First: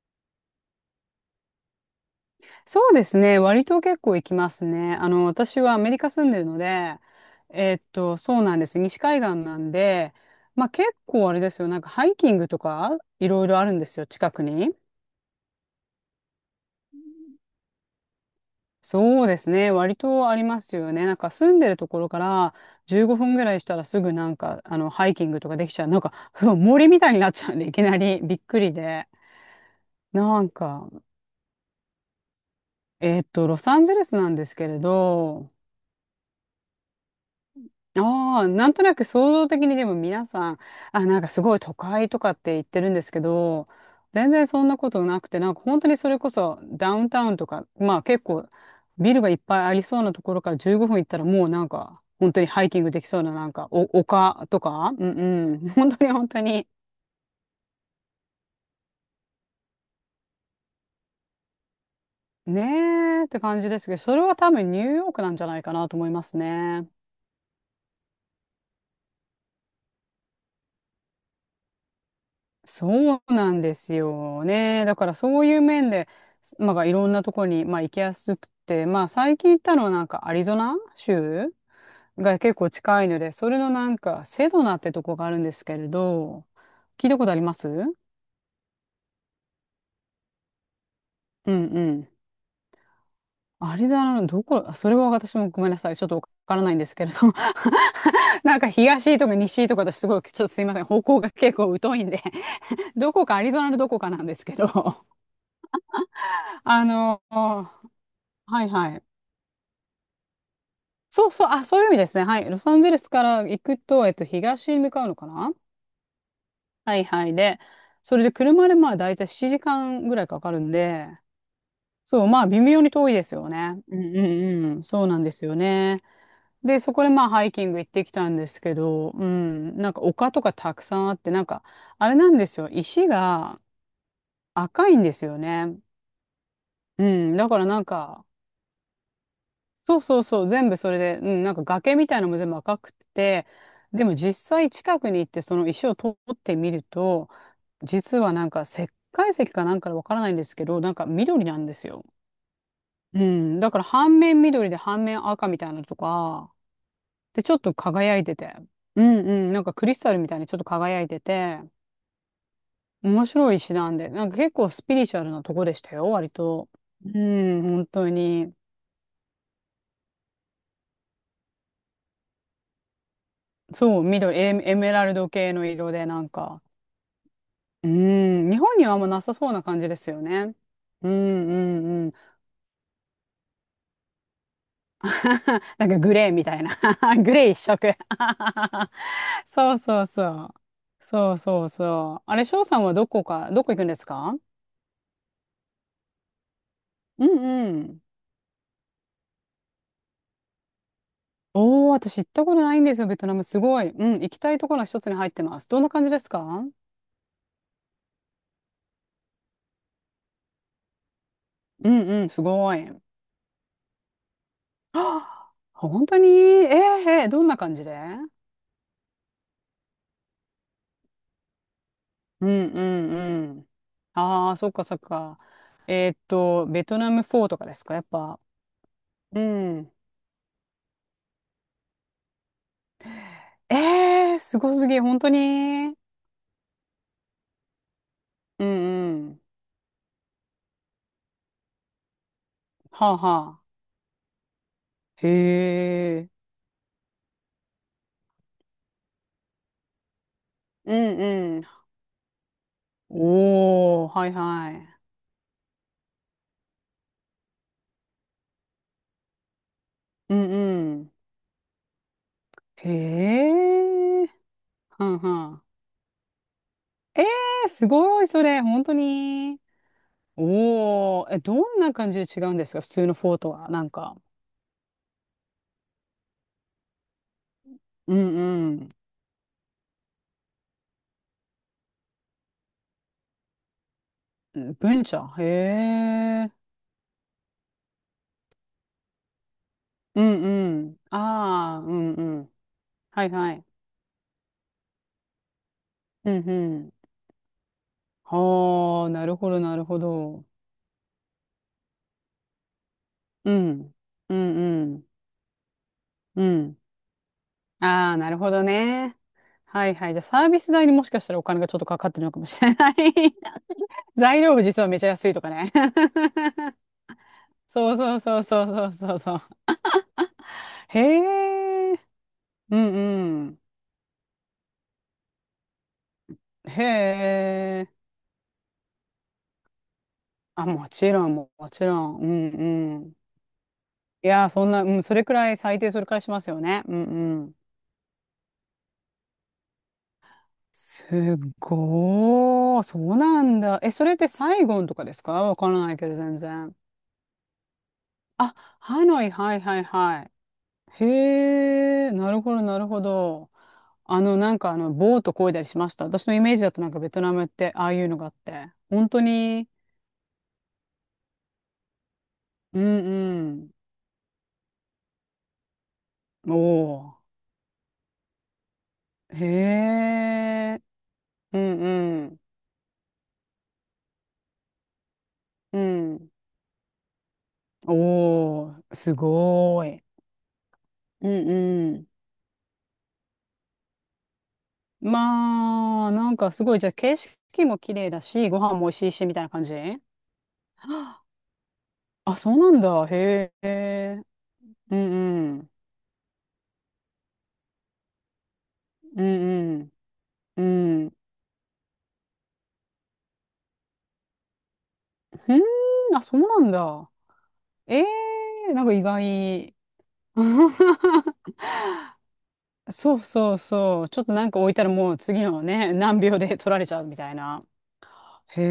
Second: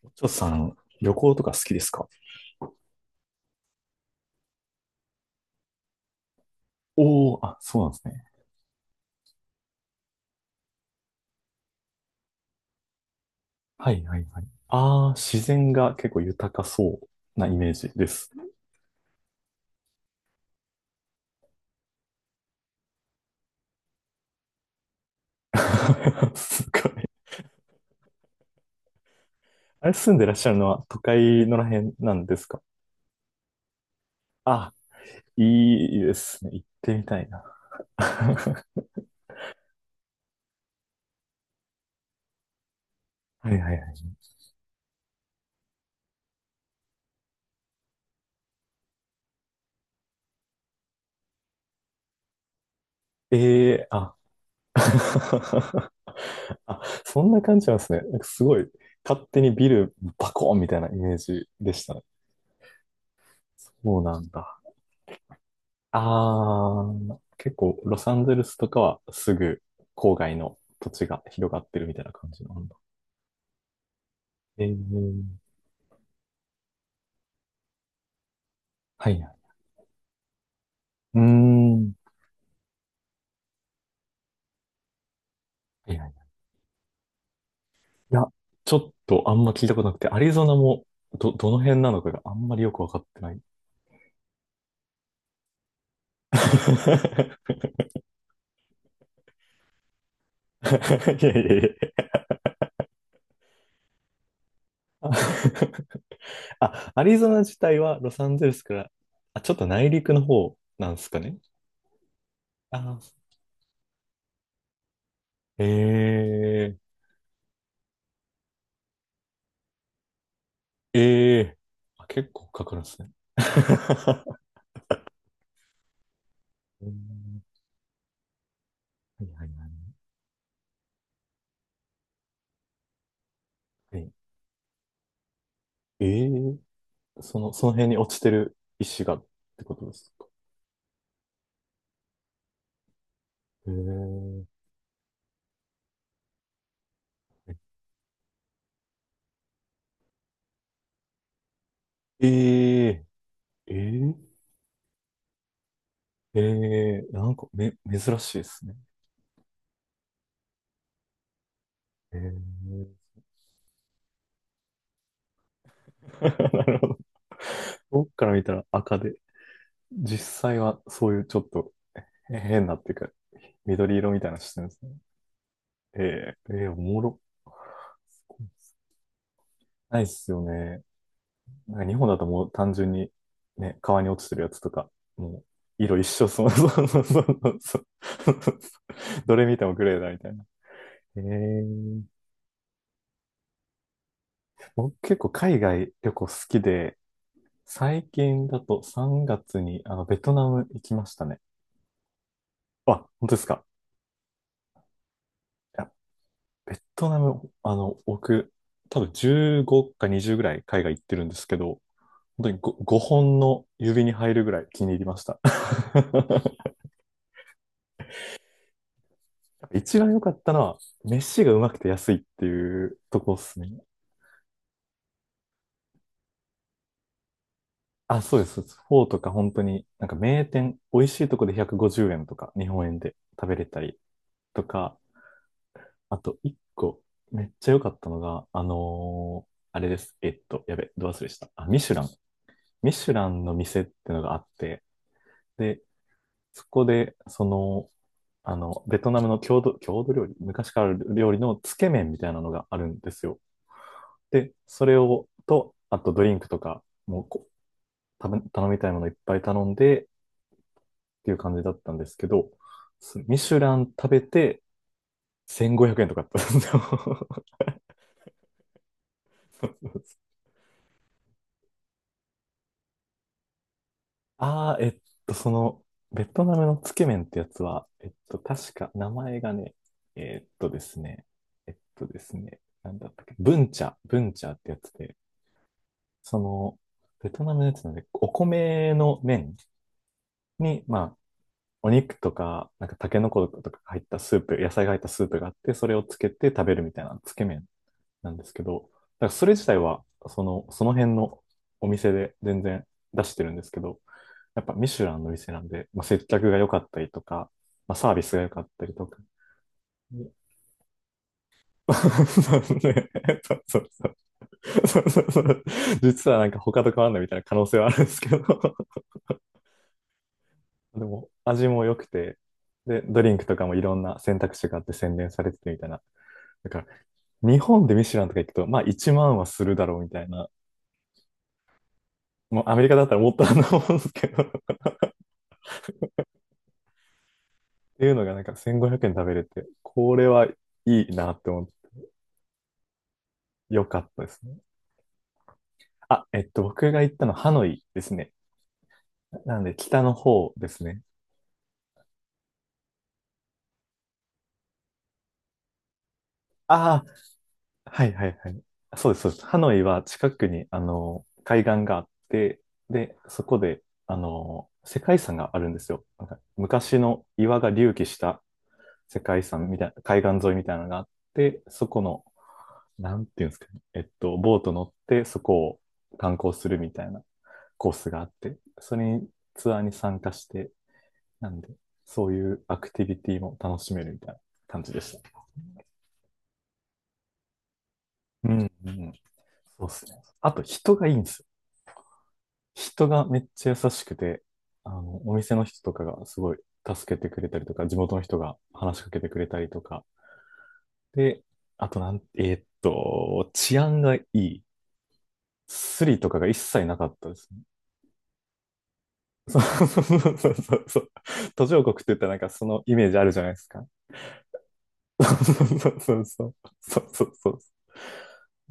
ちょっとさん、旅行とか好きですか？そうですね。割と結構行きますね。あの、私はアメリカ住んでるので、おおー、あ、そうなんですね。そうなんです。西海岸なんで、まあ結構あれですよ。なんかハイキングとかいろいろあるんではすいよ、はい近はくい。に。ああ、自然が結構豊かそうなイメージです。そうですね。割とありますよね。なんか住んでるところから15分ぐらいしたらすぐなんか、あの、ハイキングとかできちゃう。なんか、そうすご森みい。たいになっちゃうんで、いきなりびっくりで。あれ、住んでらっなしゃんるのはか、都会のらへんなんですか？ロサンゼルスなんですけあ、れど、いいですね。行ってみたいな。ああ、はなんとなく想像的にでも皆さん、あ、なんかすごい都会とかって言ってるんですけいはいど、はい。全然そんなことなくて、なんか本当にそれこそダウンタウンとか、まあ結構ビルがいっぱいありそうなところから15分行ったらもうなんか本当にハイキングできそうななんかえおえーあ、丘とか、うんうん、本当に本当 に、あ、そんな感じなんですね。なんかすごい、勝手にビルバコーンみたいなイメージでしたね。ねえって感じそですけど、うそなれんは多だ。分ニューヨークなんじゃないかなとあ思いますね。あ、結構ロサンゼルスとかはすぐ郊外の土地が広がってるみたいな感じなんだ。そうなんですよえね。だからそえ、ういう面で、まあ、いろんなとこに、まあ、行きやすくて、まあ、はいは最い。近行ったのはなんかアリゾナうー州ん。が結構近いので、それのなんかセドナってとこがあるんですけれはいはい。ど、聞いたことあります？いや、ちょっとあんま聞いたことなくて、アリゾナもどうのん辺うなのん。かがあんまりよくわかってない。いアリゾナのどこ、あそれは私もごめんなさい。ちょっとわからないんですけれど、なんか東とか西とか私すごい、ちょっとすいません。方や向いがや結構い疎や。いんで、どこかアリゾナのどこかなんですけど、ああ、アリの、ゾナ自は体はロサンゼルスいかはら、い。あ、ちょっと内陸の方なんですかそうね。そう、あ、そういう意味ですね。はい。ロサあンゼルスー、から行くと、東に向かうのかな？ええはいはい。で、それで車でまあ大体7時間ぐらいかかるんで、ええ、あ、そう、結まあ構微かか妙るんにですね。遠いですよね。うんう んうん。そうなんですよね。で、うそこでまあん、ハイキング行ってきたんですけど、はういはいん、なはんか丘とかたくさんあって、なんか、あれなんですよ。石がい。はい、赤いんですよね。ええ、うん。そだの、からそのなん辺に落ちか、てる石がってことでそうすそうか。そう、全部それで、うん、なんか崖みたいなのも全部赤くて、でも実え際近くに行ってその石を取ってみると、実はなんか石灰石かなんかわからないんですけど、なんか緑なんですよ。えうん、えだからえ半面緑で半面赤みたいなのとええか、ええ、なんで、かちょっとめ、輝珍いしていでて、すね。うんうん、なんかクリスタルみたいにちょっと輝いてて、ええ 面白い石なんで、なんか結構スピリチュアルなとこでしたよ、な割と。るほど。うん、本当僕から見たに。ら赤で、実際はそういうちょっと変なっていうか、緑そう、色みたい緑、なのしてエ、るんエですね。メラルド系の色で、なんえええか、え、おもろ。うん、日本にはあんまなさそうな感じでないっすよすよね。ね。うんうなんか日んう本ん。だともう単純にね、川に落ちてるやつとか、もう なん色か一グ緒、レーみそうたいそうな。そうそ グレーう一そう 色 どれ 見てそもうグレーそうだみたそいな。う。えそうそうー、そう。あれ、翔さんはどこか、どこ行くんですか？僕結構海外旅行好きで、うんうん。最近だと3月にあのベトナム行きましたね。おー、私行ったことないんあ、ですよ、ベト本ナ当でム。すすか。ごい。うん、行きたいところの一つに入ってます。いどんなや、感じですか？ベトナム、あの、僕、多分15か20ぐらい海外行ってるんですけど、うんうん、す本当に ごい。は 5, 本の指に入るぐらい気に入りました。あ、本当に？ えー、えーどんな感じで？一番良かったのは、飯がうまくて安いってうんういうとこっんうすん。ね。ああ、そっかそっか。ベトナムフォーとかですか、やっあ、そうぱ。です。フォーとかう本当に、ん。なんか名店、美味しいとこで150円とか、日本円で食べれたりえー、すとごすか、ぎ、本当に。あと一個、めっちゃ良かったのが、うんうん。あれです。やべ、ど忘れした。あ、ミシュラン。ミはシュあランはのあ。店ってのがあって、へで、え。そこで、その、あの、ベトナムの郷土料理、昔からあうるん料理のうん。つけ麺みたいなのがあるんですよ。おー、はいで、はそい。れを、と、あとドリンクとか、もうこう頼みたいものいっぱい頼んでっうんうん。ていう感じだったんですけど、そミへシュラン食べえ。てはんはん。1500円とかだったんですよ。えー、すごい、それ、本当に。おー、え、どんな感じで違うんですか、普通のフォーとは。なんか。あー、その、ベトナムのつけ麺ってやつは、えっうと、確かん名前がね、えっとですね、えっとですね、なんだったっけ、ブンチャっうてん。やつ文で、化。へそえ。の、ベトナムのやつなんで、お米の麺うんに、うまん。あ、ああ、うおん肉うとん。か、なんかタケはノいコはい。とか入ったスープ、野菜が入ったスープがあって、それをつけうんて食べうるみん。たいなつけ麺なんですけど、はあ、なだからるそほれど、自な体るほは、そど。の、その辺のお店で全然出してうるんですけん。ど、うんやっぱうミシュん。ランの店なんで、まあ、接う客が良ん。かったりとか、まあ、サあーあ、ビなスるが良ほかどったりとね。か。はいはい。じゃあ サービス代にもしかしたらお金がちょっとかかってるのかもそしうれない。 ね。そうそうそう。材料部実 はめそちゃうそ安ういそとかう。ね。 実はなんか他と変わんないみたいな可能 性はあそうるんでそすうけそうど。そうそう そうそう。へでも味も良え。くて、うんで、ドリンクうとん。かもいろんな選択肢があって宣伝されててみたいな、だへから、日本え。でミシュランとか行くと、まあ1万はするだろうみたいな。あ、もちろん、もちろん。うんもうアメリカうだったん。らもっとあると思うんですけいど。やー、そん っな、うん、それくらい、最低それくらいしますよね。うんうん。ていうのがなんか1500円食べれて、これはいすいなっって思って、ごー、そうなんだ。よえ、かそっれったでてすね。サイゴンとかですか？わからないけど、全然。僕が行ったのハノイですね。あ、ハノイ、はないんではい北のは方ですね。い。へえ、なるほど、なるほど。あの、なんかあの、ボート漕いだりしました。私のイメージだとなんかああ、ベトナムって、ああいはういのはがあっいはい。て。本そうで当す、そうです。ハに、ノイは近くに、あの、海岸があって、うで、そこんで、あの、世界遺産があるんですよ。なんかうん。昔おの岩が隆起した世ー、界遺産みたいな、へ海岸沿いみたいえ、なのがあっうて、んそこの、うん。なんていうんですかね、えっと、ボート乗ってそこうをん。観光するみたいなコースがあって、おー、それすにツアーごにーい。参加して、うんなんで、うん。そういうアクティビティも楽しめるみたいな感じでした。まあ、なんかすごい、じゃあ景色も綺麗だうし、ごん、飯も美う味しん。いし、みたいな感じ。そうですね。あと人がいいんですよ。あ、そうなんだ。人がめっへちゃ優しくえ。て、あうの、おん店うのん。人とかがすごい助けてくれたりとか、地元の人が話しかけうてくれたりとんか、うん。うん。で、あとなん、えーっと、治安がいい。ふースん、リあ、とそかうが一なん切なかだ。ったですね。ええ、なんか意そう外。そうそうそうそう。途上国って言ったらなんかそのイメーそジあうるじゃないそでうすか。そう。ちょっとなんか置いたらもうそ次うのそね、う何そう秒そでう。取られちそゃううみそたういそう。な。へ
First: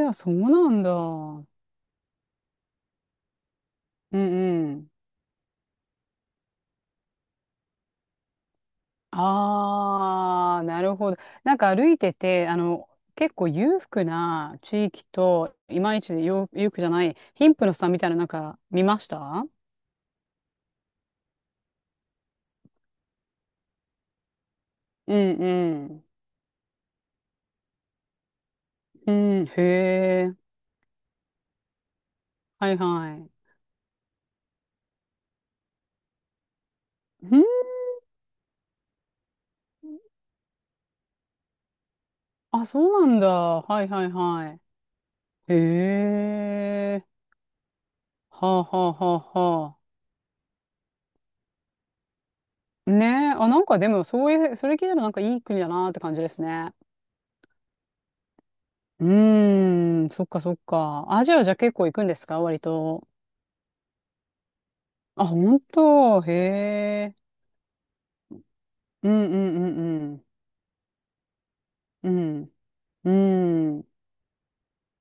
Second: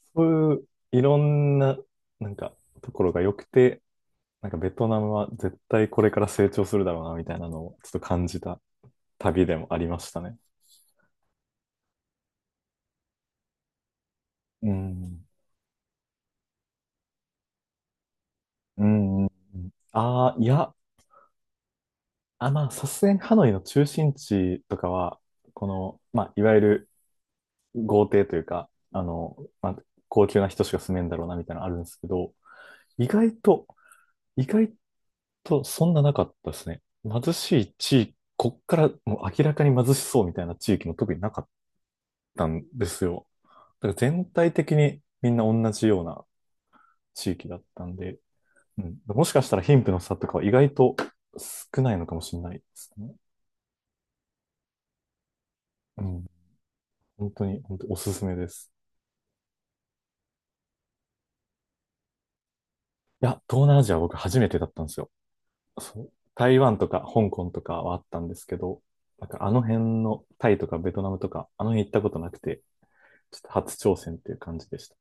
え、あ、そそうういうなんだ。いろうんんな、なんかところが良くて、うなんかベトん。ナムは絶対これから成長するだろうなみたいなのをちょっと感じた旅でもありましたね。ああ、なるほど。なんか歩いてて、あの、結構裕福なう地域ん。と、いまいちよ裕福じゃない、貧富の差みたいな、なんかう見ましん。うん、た？ああ、いや、あ、まあ、さすがにハノイの中心地とかうは、んこうの、ん、まあ、いわゆる豪邸というか、あうの、んへまあ、高え。級な人しか住めんだろうなみたいなのあるんですけど、はい意は外い。と、意外とそんななかったですね。う貧んしい地域、こっからもう明らかに貧しそうみたいな地域も特になかったんあ、でそすうなんよ。だ。はいだからはい全体はい。的にみんなへ同じようなえ。地域だったんで、はあはうあはん、もしかしたあらは貧富の差とかは意外と少ないのかもしれないであ。すねえ。ね。あ、なんかでも、そういう、それ聞いたらなんかいい国だなってう感じん、ですね。本当に、本当におすすめです。うーん、そっかそっか。アジアじゃ結構行くんですか割と。いや、東南アジアは僕初めてだったんですよ。あ、本そう、当、へ台湾とかえ。香港とかはあったんですけど、うんなんうかあのん辺うんのタイとかベトナムとか、あの辺行ったうことなくん。て、うちょっとん。う初ん。挑戦っていう感じでした。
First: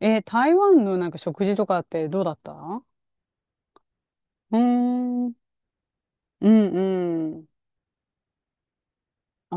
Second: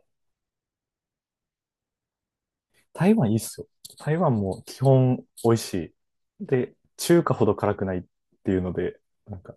え、台湾のなんか食事とかってどうだった？う台湾いいっすよ。台湾ーも基本ん。美味しい。うで、中ん華うほん。ど辛くないっていうので、なんかあ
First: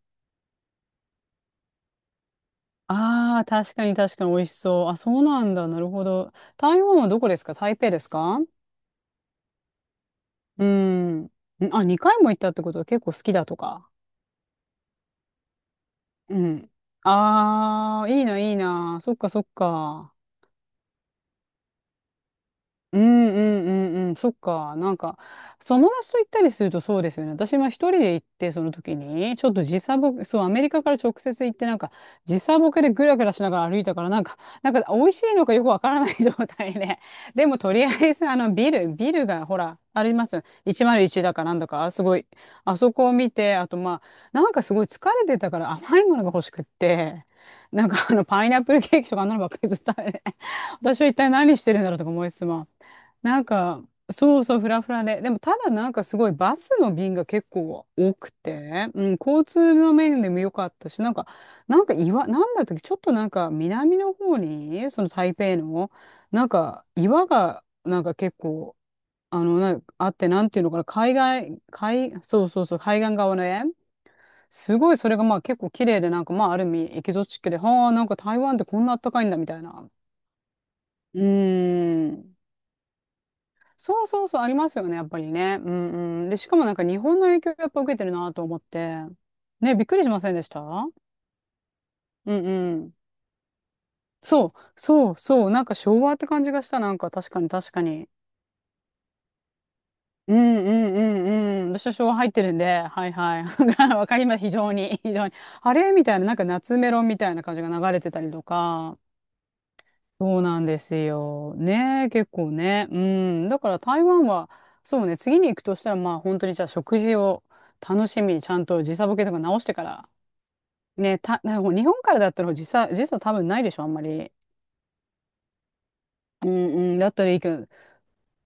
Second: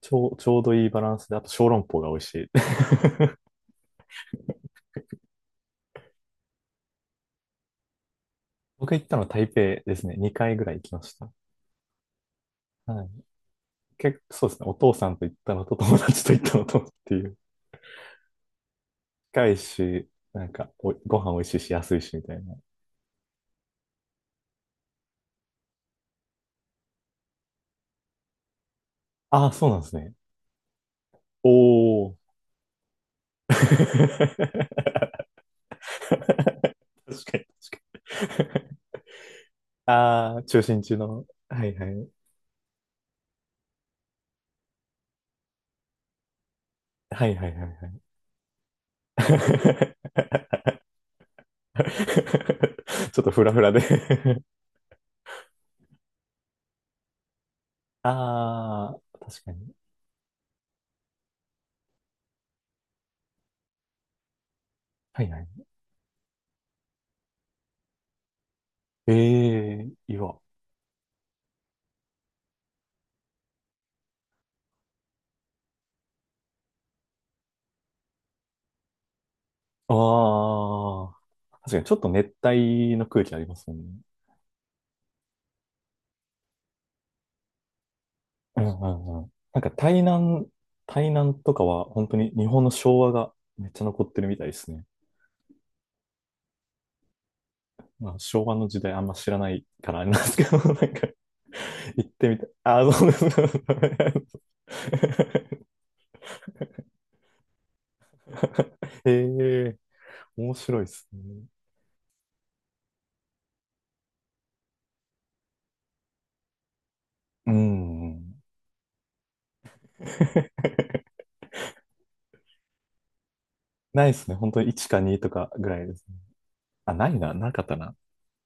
ちょう、ちょうどいいバランスで、あと小籠包が美味しい。ああ、確かに確かに美味しそう。あ、そうなんだ。なるほど。台湾はどこですか？台北ですか？ 僕行ったのは台北ですね。2回ぐうらい行きましん。た。んあ、2回も行ったってことは結はい。構好きだとか。結構そうですね。お父さんと行ったのと友達とう行ったのん。とっていう。ああ、いいな、いいな。そっかそっ近いし、か。なんかお、ご飯美味しいし安いしみたいな、うんうんうんうん、そっか。なんか、友達と行ったりするとそうですよね。私は一人で行って、その時に、ちあょあ、っとそうなん時です差ね。ボケ、そう、アメリカから直接お行って、なんか、お。時差ボケでぐらぐらし ながら歩いたから、なんか、なんか、美確味しいのかよくわからない状態で。かに、でも、とりあ確えず、あの、かビに。ル、ビルが、ほら、ありまああ、す。中心地101の。だかなんはだいはか、すい。ごい、あそこを見て、あと、まあ、なんかすごい疲れてたから甘いものが欲しくって、はいはいはいなはんい。か、あの、パイナップルケーキとかあんなのばっかりずっと食べて、私は一体何してるんだろうとか思いつつも。ちょっとなフんラフラで か、そ うそう、フラフラで。でも、ただなんかすごいバスの便が結構多くて、あうん、あ、確交かに。通の面でも良かったし、なんか、なんか岩、なんだったっけ、ちょっとなんか南の方に、そのはい台はい。北の、なんか岩が、なんか結構、えあの、なえ、あって、岩。なんていうのかな、海外、海、そうそうそう、海岸側ね。すごいそれがまあ結構綺麗で、なんかまあある意味エキゾチックで、はあ、なんか台湾ってこんなあったかいんだみたいな。あうあ、確かにちょっとー熱ん。帯の空気ありますもんね。そうそうそう、ありますよね、やっぱりね。うんうん。で、しかもなんか日本の影響やっぱ受けてるなと思うっんうて。んうん。なんかね、びっくりしませんでした？台南とかは本当にう日ん本のうん。昭和がめっちゃ残ってるみたそいう、ですね。そうそう、なんか昭和って感じがした、なんか確かに確かに。まあ、昭和の時代あんま知らないからあれなんでうすけど、んうなんんうか、んうん。私は行昭っ和て入っみてたい。るんで、あ、そはういです。はい。わ かります、非常に、非常に。あれみたいな、なんか夏メロみたいな感じが流れてたりとか。ええ、そう面なんで白いですすね。よ。ねえ、結構ね。うん。だから台湾は、そうね、次に行くとしたら、まあ本当にじゃあ食事をう楽しみん。にちゃんと時差ボケとか直してから。ね、た、なんかもう日本からだったら時差、時差多分ないでしょ、あんまないですり。ね。本当に1か2とかぐらいですね。うんあ、うん。なだっいたらな。いいけなかっど、たな。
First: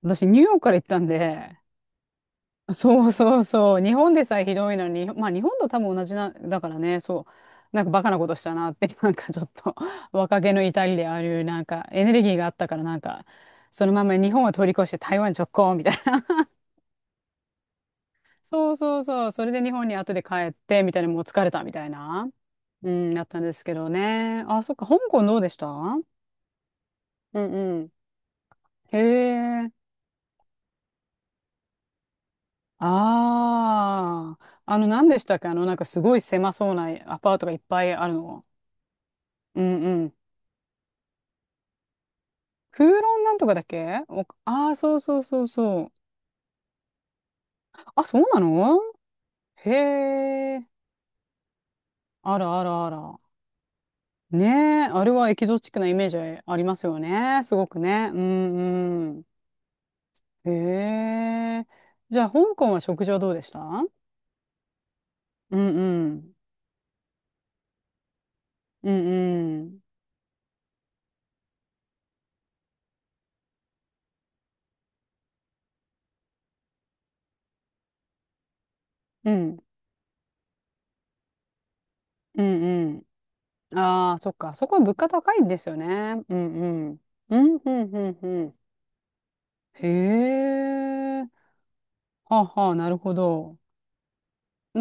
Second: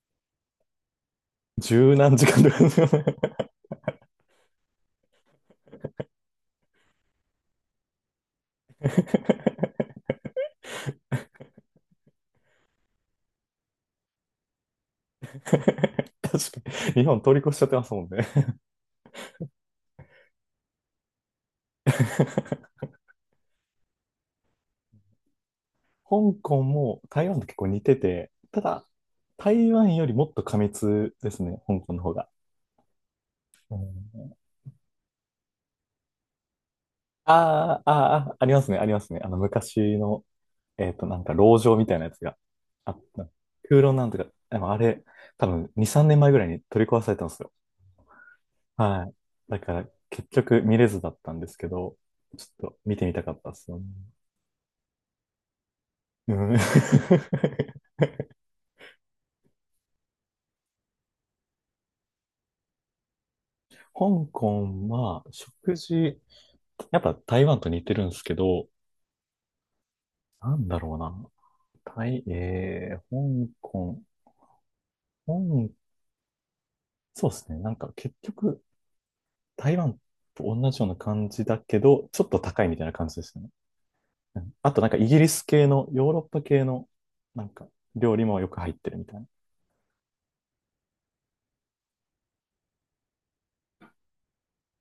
私ニューヨークから行ったんで、十何時間とかですよね。そうそうそう。日本でさえひどいのに、まあ日本と多分同じな、だからね、そう。なんかバカなことしたなって、なんかちょっと 若気の至りであるなんかエネルギーがあったから、なんか、そのまま日本を通り越して台湾直行みたいな。確かに。日本通り越しちゃってますもんね。そうそうそう。それで日本に後で帰って、みたいな、もう疲れたみたいな。うん、だったんですけどね。あ、そっか、香港どうでした？うん香港も台湾うと結構似ん。てて、ただ、へえ。台湾よりもっと過密ですね、香港の方が。うん、ああ。あの、何でしたっけあの、なんかすごい狭そうなアパートがいっあぱーいあるあー、あの。ありますね、ありますね。あの、うん昔うん。の、えっと、なんか、籠城みたいなやつが空あっ論た。なんとかだっ空論け？なんとおか、でああもー、あそうれ、そうそう多分、そ2、う。3年前ぐらいに取り壊されたんですよ。あ、そうなの？はい。だへから、結局え。見れずだったんですけど、あちらあょっとらあ見てみら。たかったですよね。ねえ、あれはエキゾチックなイメージうん。ありますよ ね。すごくね。うんうん。へえ。じゃあ、香港は食事はどうでした？うん香港は、う食事、ん。やっぱ台湾と似てるんですけど、うんうん。なんだろうな。台、えー、香港、香、そうですね。なんか結局、うん。台湾と同じような感じだけど、ちょっとう高いみたいなん感じですよね。うん。ああ、そっうん、か。そあことはなん物かイ価ギリ高いスんで系すよの、ヨーね。ロッうパん系の、うん。うなんんかうんう料ん理うもよん。く入ってるみたいな。へえ。はあはあ、なるほど。